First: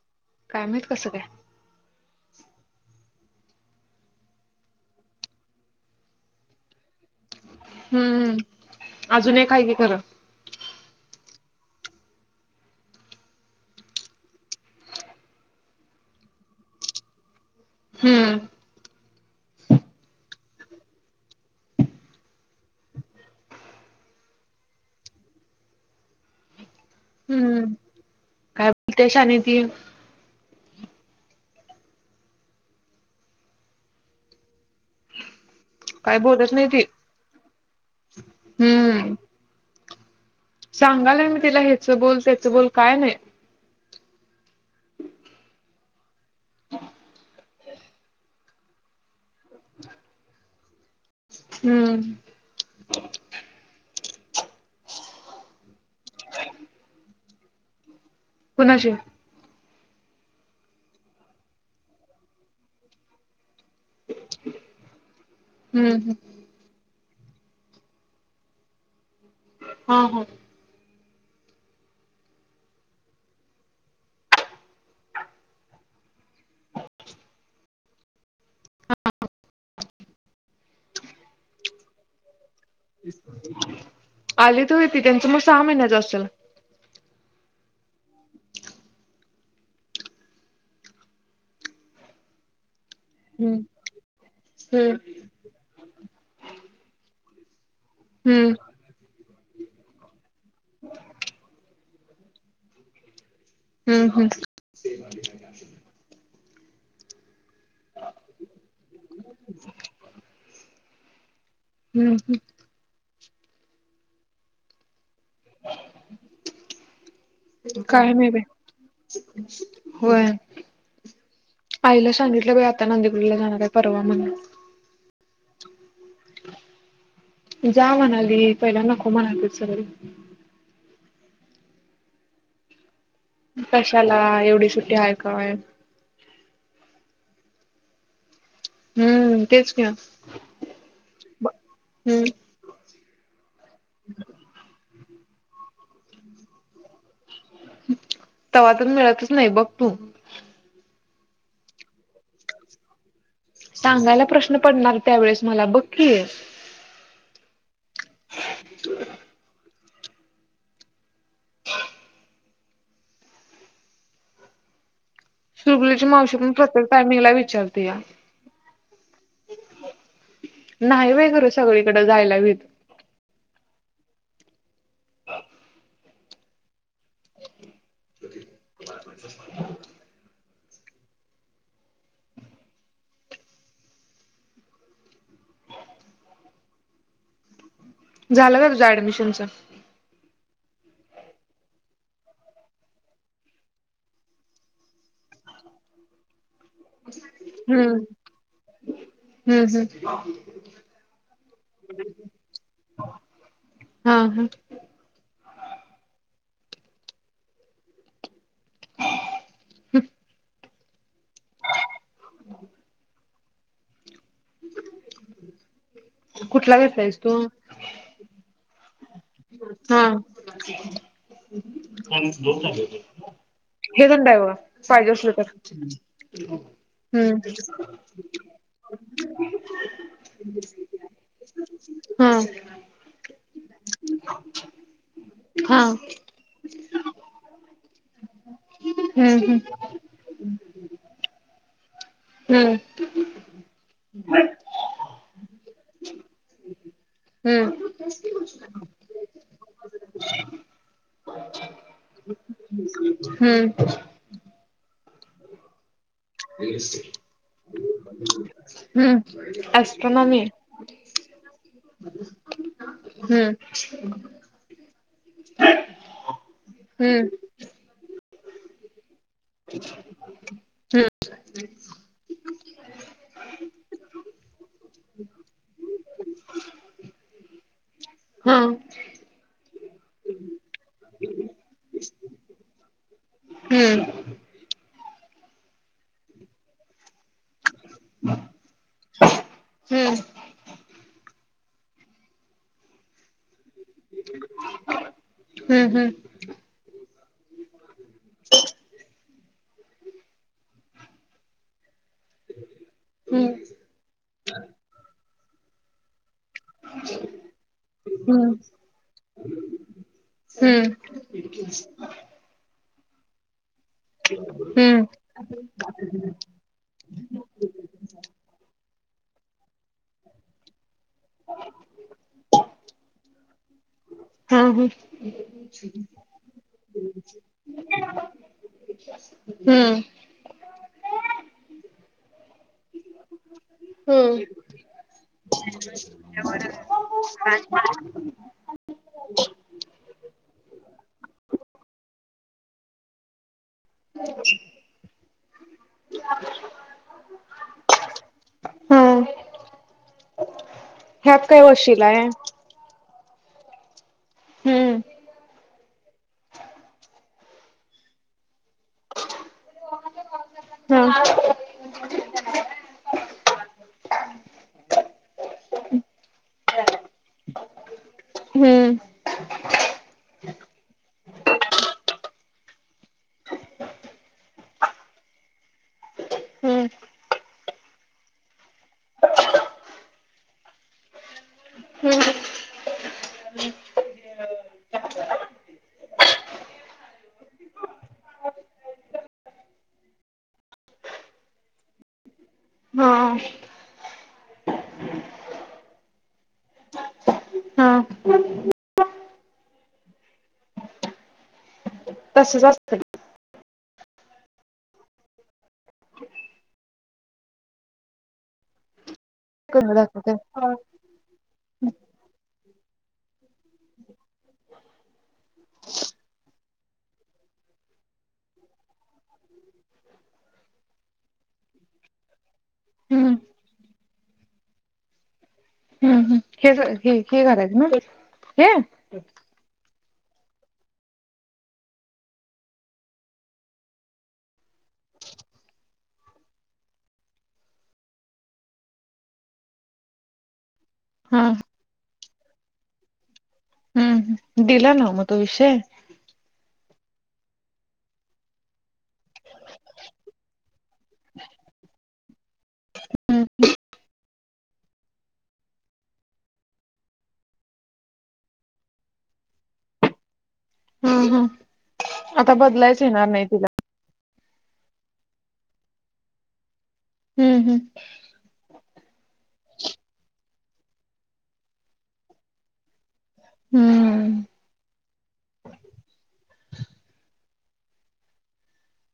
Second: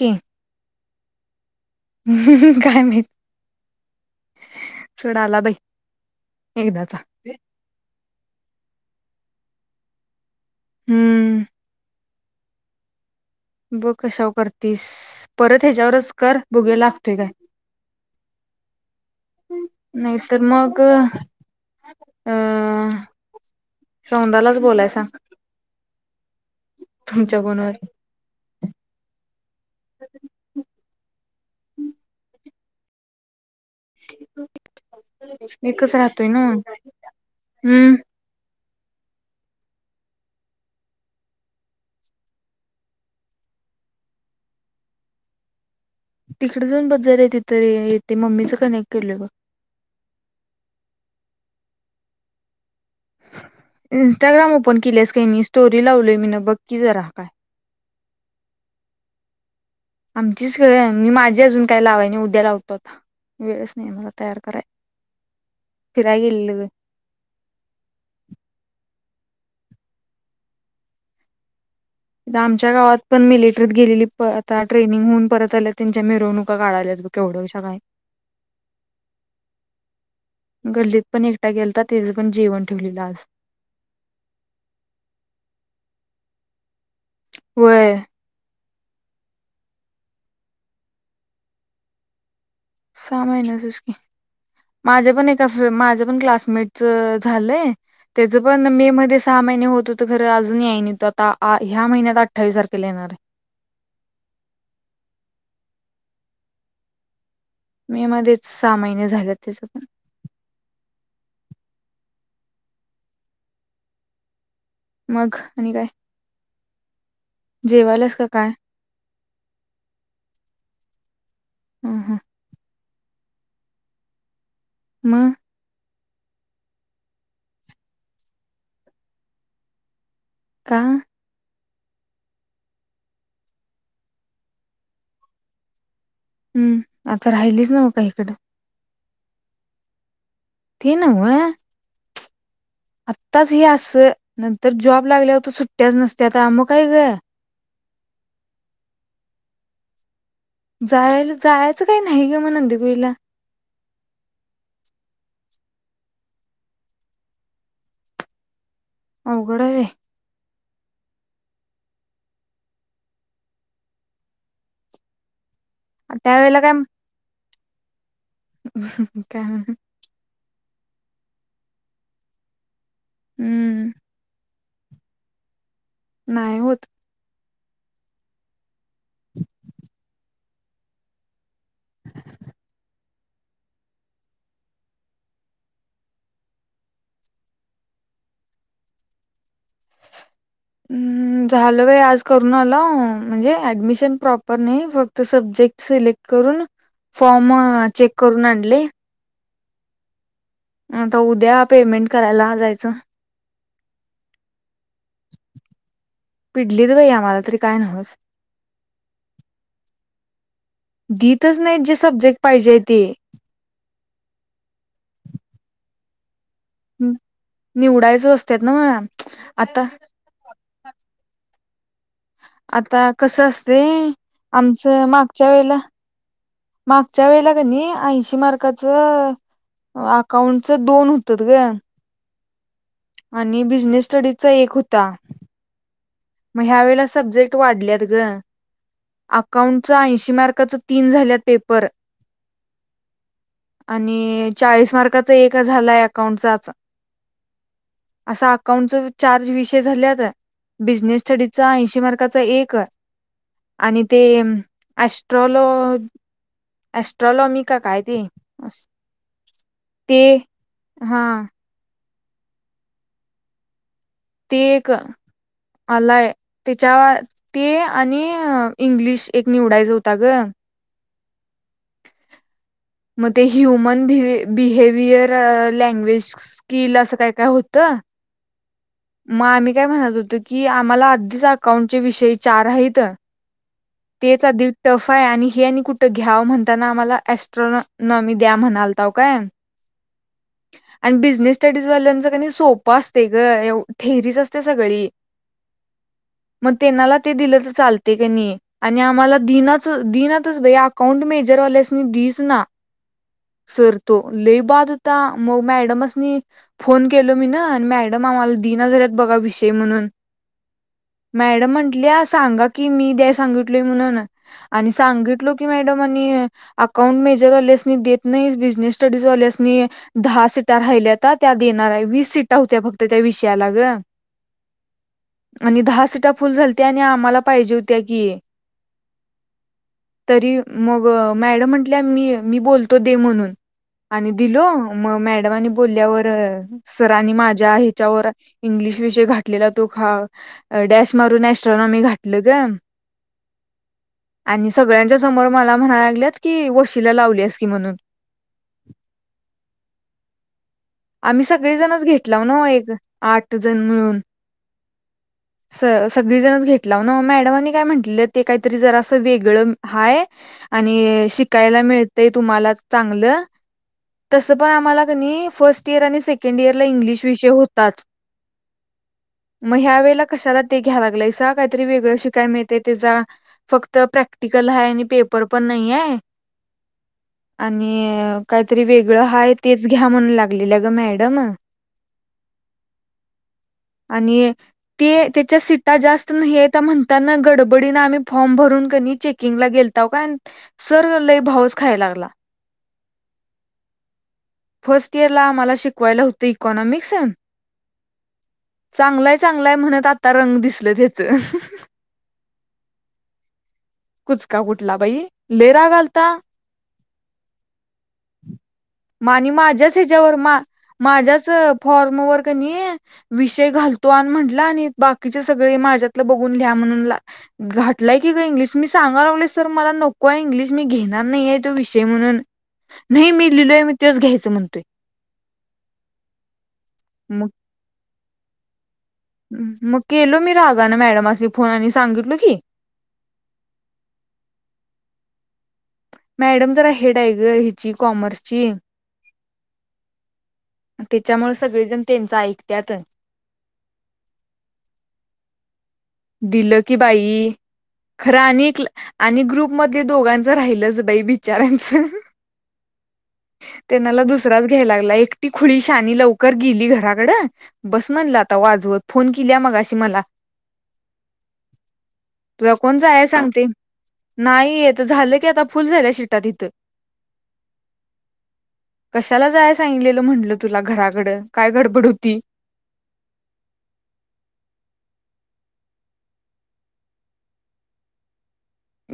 ह काय माहित कसं काय ह काय नाही. सोड आला बाई एकदाचा. हम्मम् अजूनही हाय की खरं. हम्म, ब कशावर करतीस परत ह्याच्यावरच कर बघुया लागतोय काय, हम्म नाही तर मग अं सौंदालाच बोलाय सांग तुमच्या हम्म बरोबर काय बोलते शानी ती [inaudible] एकच काय राहतोय ना, बोलत नाही ती हम्म हम्म सांगायलान मी तिला हेच बोल त्याच बोल काय नाही [inaudible] तिकडे जाऊन बघ तिथे येते, मम्मीच कनेक्ट केलं मी. [inaudible] हम्म इंस्टाग्राम ओपन केल्यास की नाही, स्टोरी लावलीय मी ना बघ की जरा. कोणाची? आमचीच ग, मी माझे अजून काही लावाय नाही उद्या लावतो आता वेळच नाही मला तयार कराय, हम्म फिराय गेलेलो. हा हा आमच्या गावात पण मिलिटरीत गेलेली आता ट्रेनिंग होऊन परत आल्या त्यांच्या मिरवणुका काढायल्या. केवढंशा काय हा गल्लीत पण एकटा गेलता तिथे पण जेवण ठेवलेलं आज आली तर होती, त्यांचं मग सहा महिन्याच असेल. होय सहा हम्म महिन्याचचं की, हम्म माझ्या पण एका फ्रें माझ्या पण क्लासमेटच अ झालंय त्याचं हम्म पण मे मध्ये सहा महिने होत होतं, खरं अजून यायनाहीत आता आ ह्या महिन्यात तो अठ्ठावीस तारखेला येणार आहे. हम्म हम् मे मध्येचं सहा महिने झालेत त्याच पण हम्म हम्म मग, आणि काय? जेवायलास कायम का येऊदे. काय होय. ह आईला ह सांगितलोय बाई आता नंदेकुडिला जाणार आहे परवा म्हणून म जा म्हणाली पहिला नको म्हणालतीत सगळी पाहा कशाला, एवढी सुट्टी आहे काय? हम्म, आता राहिलीस न्हवं का इकडं हम्म तेच कि ते न्हवं, हम्म आत्ताच हे असं नंतर जॉब लागल्यावर तर सुट्ट्याच नसत्याता म काय गं? हं तवा तर मिळतच नाही बघ तू जायला जायचं काही नाही ग म नंदेकुईला सांगायला प्रश्न पडणार त्यावेेळेस मला बघ कि अवघड आहे बाई [unintelligible] सुरगुलीची बाई मावशी पण प्रत्येक टायमिंगला विचारतिया हं हं काय म [unintelligible] नाही बाई खरं सगळीकडे जायला व्हित हम्म नाही होत. कधी उन्हाळ्यात [unintelligible] [inaudible] झालं का तुझ्या ऍडमिशनचं? [unintelligible] अं झालं बाई आज करून आलाव म्हणजे ऍडमिशन प्रॉपर नाही फक्त सब्जेक्ट सिलेक्ट करून फॉर्म अ हम्म चेक करून आणले हम्म हम्म आता उद्या पेमेंट करायला जायचं हा हा पिडलीत बाई आम्हाला तरी काय न्हवंच हम दितच नाहीत जे सब्जेक्ट पाहिजेय ते कुठला घेतलायस तू? निवडायचं असतात ना मग आता हा काय आणि मग दोन झाले होतेत आता ना कसं असते हे पण आहे बघा आमचं पाहिजे असल मागच्या वेळेला तर मागच्या हम्म वेळेला कणी ऐंशी मार्काचं अ अकाऊंटचं दोन हुतत गं हा आणि बिझनेस स्टडीजचा एक होता हा हम्म ह्यावेळेला सब्जेक्ट वाढल्यात गं हम्म अकाऊंटच ऐंशी मार्क काचं तीन झाल्यात पेपर हम्म आणि चाळीस मार्काचा एक झालाय अकाउंटचाचं हम्म असा अकाउंटचा चार्ज विषय झाल्यात बिझनेस स्टडीचा ऐंशी मार्काचा एक हम्म आणि ते एस्ट्रलॉ एस्ट्रॉलॉमी का काय ते हम्म ते ॲस्ट्रॉनॉमी हा हम्म ते एक आलाय त्याच्यावर हम्म ते आणि इंग्लिश एक निवडायचा होता ग हम्म मग ते ह्युमन बिहेवियर लँग्वेज स्किल असं काय काय होतं ह हा मग आम्ही काय म्हणत होतो की आम्हाला अधीच अकाउंटचे विषयी चार आहेत हम्म तेच आधि टफ हाय हे आणि कुठं घ्याव म्हणताना आम्हाला एस्ट्रोन न मी द्या म्हणालताव काय हम्म आणि बिझनेस स्टडीज वाल्यांचं कनी सोपं असते ग एव थेरीच असते सगळी हम्म मग त्यांनाला ते दिलं तर चालते तेनी आणि आम्हाला दिनच दिनतच अकाउंट मेजरवाल्यासनी दिच ना हम्म सर तो लेई बाद होता मग मॅडमसनी फोन केल मी ना आणि मॅडम हम्म आम्हाला दिना झालेत बघा विषय म्हणून हम्म मॅडम म्हंटले सांगा की मी द्या सांगित म्हणून हम्म सांगितलो की मॅडम आणि अकाउंट मेजरवाल्यासनी देत नाहि बिजनेस स्टडीज वाल्यासनी दहा सीट राहिल्या त्या देणार वीस सीट होत्या फक्त त्या विषयाला ग हम्म आणि दहा सीटा फुल झालत्या आणि आम्हाला पाहिजे होत्या कि हम्म मग मॅडम म्हटल्या मी बोलतो दे म्हणून आणि हम् दिलो मग मॅडमनी बोलल्यावर सरांनी माझ्या ह्याच्यावर इंग्लिश विषय घाठलेला तो डॅश मारून अस्ट्रॉनोमि घातल ग आणि सगळ्यांच्या समोर मला म्हणायला लागल्यात की वशीला लावलीस की म्हणून ह आम्ही सगळे जणच घेतलाव ना एक आठ जण मिळून हम्म सगळीजण घेतलाव ना नी काय म्हटलं ते का त जरा असं वेगळ हाय हम्म आणि शिकायला मिळतय तुम्हाला चांगलं तसं पण आम्हाला कनी फर्स्ट इयर आणि सेकंड इयरला इंग्लिश विषय होताच हम्म मग ह्या वेळेला कशाला ते घ्या लागला काहीतरी वेगळं शिकायला मिळत त्याचा फक्त प्रॅक्टिकल हाय आणि पेपर पण नाहीय हम्म आणि काहीतरी वेगळं हाय तेच घ्या म्हणून लागलेलं ग मॅडम हम्म [inaudible] आणि ते त्याच्या सीटा जास्त म्हणताना गडबडी आम्ही फॉर्म भ ून कनी चेकिंगला गेलताव सर लय भाऊस खाया लागला हा फर्स्ट इयर ला आम्हाला शिकवायला होतं इकॉनॉमिक्स हा चांगलाय चांगलाय म्हणत आता रंग दिसल त्याच तसं ज कुचका कुठला बाई लेराग आलता हम् मा आणि करून माझ्याच दाखवते. ह्याच्यावर मा हम्म माझ्याच फॉर्मवर कनी नाही विषय घालतो आणि म्हटला आणि बाकीचे सगळे माझ्यातलं बघून घ्या [inaudible] मी सांगाला लावले सर मला नको आहे इंग्लिश मी घेणार नाही आहे तो विषय म्हणून नाही मी लिहिलोय मी तेच घ्यायचं म्हणतोय हम्म ह् हे हे हे मग करायच ना हे मग केलो मी रागा ना मॅडमे फोन आणि सांगितलो की [inaudible] मॅडम जरा हेड आहे ग हिची कॉमर्सची हा त्याच्यामुळे सगळेजण त्यांच ऐकत्यातच हम्म दिला ना मतो विषय दिलं की बाई खरं आणि आणि ग्रुप मध दोघांचं राहिलंच बाई बिचारांचं ते नला दुस [unintelligible] घायलाय एकटी शानी खुळी मनल लवकर गेली घराकडंबस मनल आता वाजवत मग अ मला हम्म हम्म आता तुला कोण बदलायच जा येणार नाही सांगते तिला नाहीयेत झालं की आता फुल झाल्या शिटात इथं हम्म हम्म कशाला जाय सांगलेलं म्हटल तुला घराकड काय गडबड होती हम्म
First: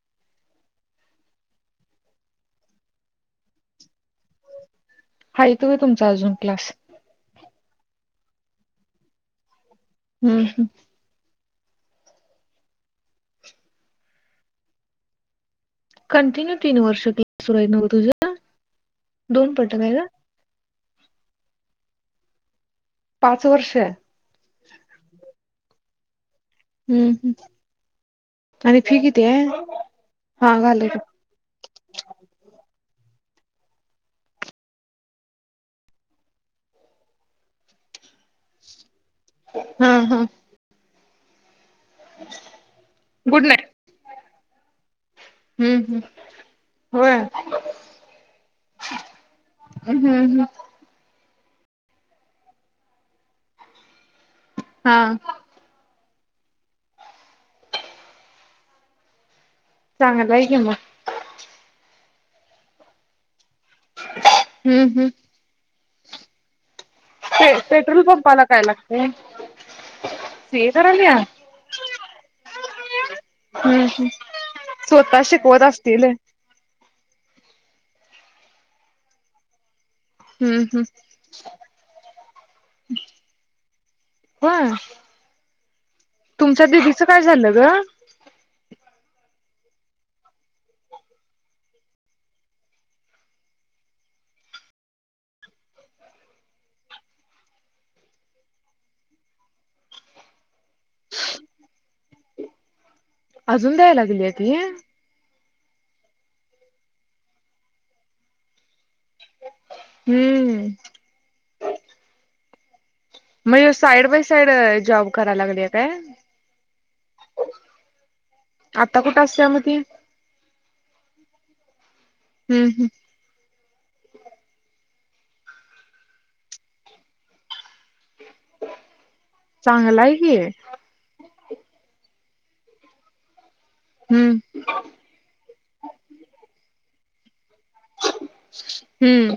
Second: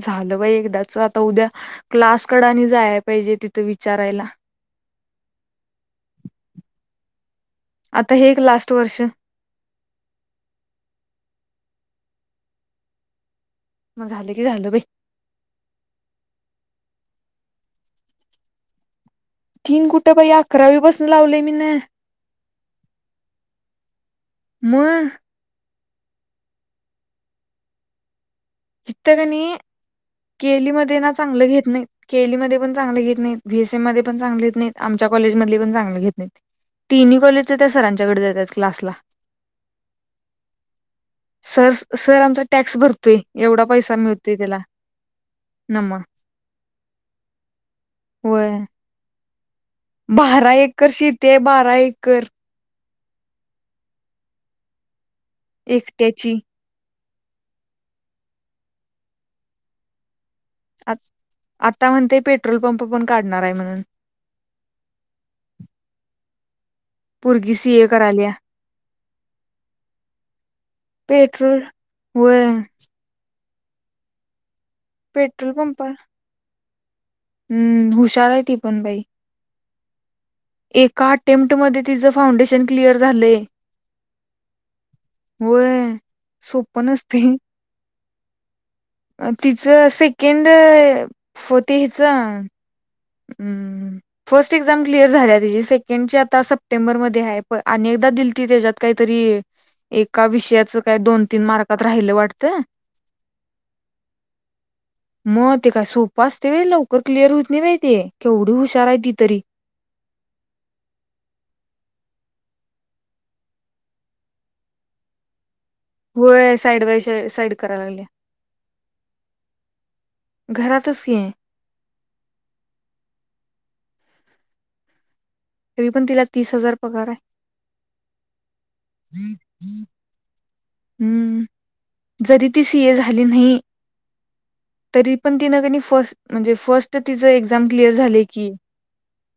झालं बाय एकदाच आता उद्या क्लास कडाने जायला पाहिजे तिथं विचारायला [inaudible] हा य तो आहे तुमचा अजून क्लास आता हे एक लास्ट वर्ष हम् हम म झााले की झाल्ल बाई कंटिन्यू तीन वर्ष क्ला सुर न तुझ तीन कुठे पई अकरावी बसून लावलेय मी न पाच वर्षे म हम्म हम्म आणि इ फी किती आहे क हा केली म घालय ना चांगलं घेत नाही केलीमध्ये पण चगले घेत नाहीत बीएसएम मध्ये पण चांगले घेत नाहीत आमच्या कॉज ममध्ये पण चांगले घेत नाहीत तिन्ही कॉलेज त्या सरांच्याकडे जातात क्लासला हम् हम् सर सर आमचा टॅक्स भरतोय गुड एवढा नाईट पैसा मिळतोय त्याला हम्म नम हम् होय होय हम्म हम्म बारा एकर शीते आहे बारा एकर हा एकट्याची चांगला आ आता म्हणते पेट्रोल पंप पण काढणार आहे म्हण हम्म हम्म प पोरगी सीए पेट्रोल पंपाला काय लागते पेट्रोलोल व हम्म हम् स्वतः पेट्रोल शिकवत पंप असतील हम्म हुशार आहे ती पण बाई हम्म हम्म एका अटेम्प्टमध्ये तिचं फाउंडेशन क्लिअर झालंय होय होय तुमच्या सोप दिदीचं काय नचते झालं ग तिचं सेकंड फोथ हेच फर्स्ट एक्झाम क्लिअर झाली त सेकंड ची आता सप्टेंबर मध्ये आहे दिलती त्याच्यात काहीतरी एका विषयाच काय दोन तीन मार्कात राहिलं वाटतं. अजून द्यायला गेली आहे ती? मग ते काय सोपं असते व लवकर क्लिअर होत नाही माहिती केवढी हुशार आहे तिथ- हम्म... म्हणजे साईड बाय साईड जॉब कराय लागलीय- काय होय साईड बाय साईड करायला लागली. आता कुठं असते मग ते? घरातच की हम्म हम्म... तरी पण तिला तीस हजार पगार आहे. चांगलंय हम्म कि- जरी ती सी ए झाली नाही हम्म तरी पण तिन कणी फस्ट म्हणजे फस्ट- म्हणून तर तीच एक्झाम क्लिअर झाले की हम्म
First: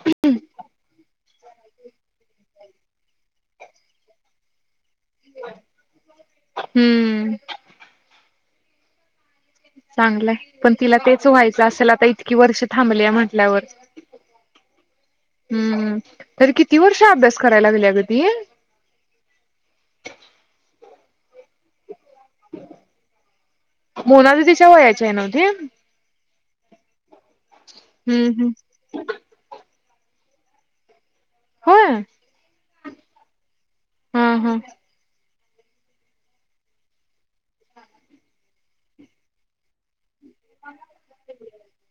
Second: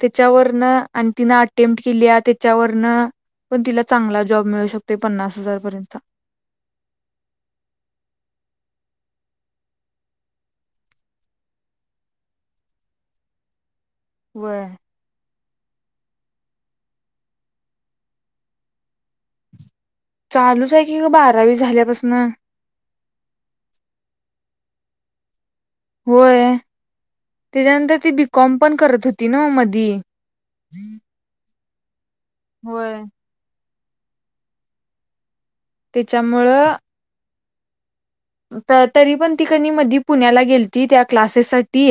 त्याच्यावर - आणि तिन अटे-मप्ट केली त्याच्यावरन पण तिला चांगला जॉब मिळू शकतो. ते पन्नास हजार पर्यंत. हम्म चांगलंय पण तिला तेच व्हायचं असेल आता इतकी वर्ष थांबली म्हटल्यावर. वर.. हम्म तरी किती वर्ष अभ्यास करायला लागेले अगदी? चालूच आहे की बारावी झाल्यापासून - मोनाली च्या तिच्या वयाच्या आहे नव्ह ते- होय त्याच्यानंतर ती बी हम्म हम्म कॉम पण करत होती ना मधी. ही [inaudible] होय... होय... ह ह त्याच्यामुळं- तर तरी पण ती कधी मधी- पुण्याला गेलती त्या क्लासेस साठी.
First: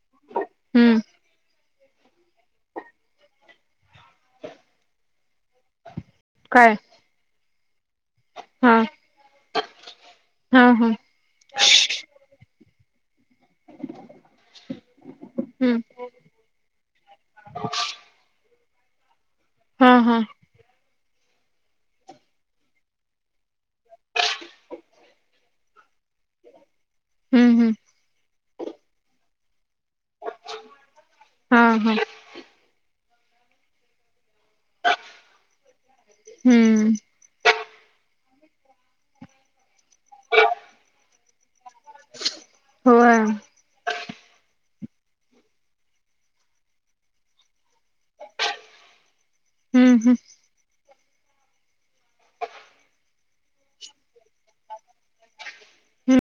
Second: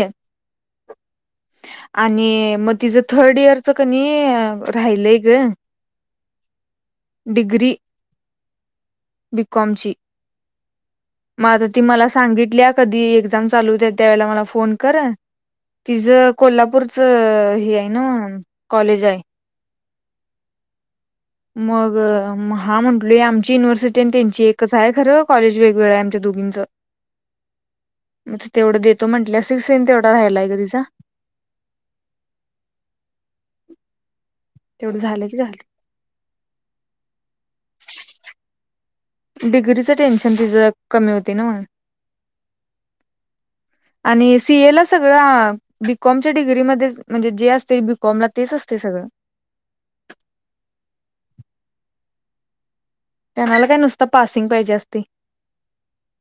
हम्म आणि मग तिचं थर्ड इयरचं कणी राहिलंय ग. काय.... डिग्री... हा बिकॉम ची हा हा म आता ती मला सांगितली- कधी एक्झाम चालूत त्या वेळेला मला फोन कर- हम्म तिचं कोल्हापूरचं हे आहे ना कॉलेज आहे. हा हा... मग हा म्हटल आण- आमची युनिव्हर्सिटी आणि त्यांची एकच आहे खरं कॉलेज वेगवेगळं आहे आमच्या दोघींच. हम्म हम्म मग त तेवढं देतो म्हंटल्या. ससीवढा राहिलाय का तिचा [unintelligible] हा हा तेवढं झालं की झालं. हम्म डिग्रीचं टेन्शन तिच कमी होते ना- होय हम्म आणि सी एल च- बीकॉम चि डिग्री मधेच म्हणजे जी असते बि- फॉमला तेच असते सगळं. हम्म त्यांनला काय नुसत पासिंग पाहिजे असते. हम्म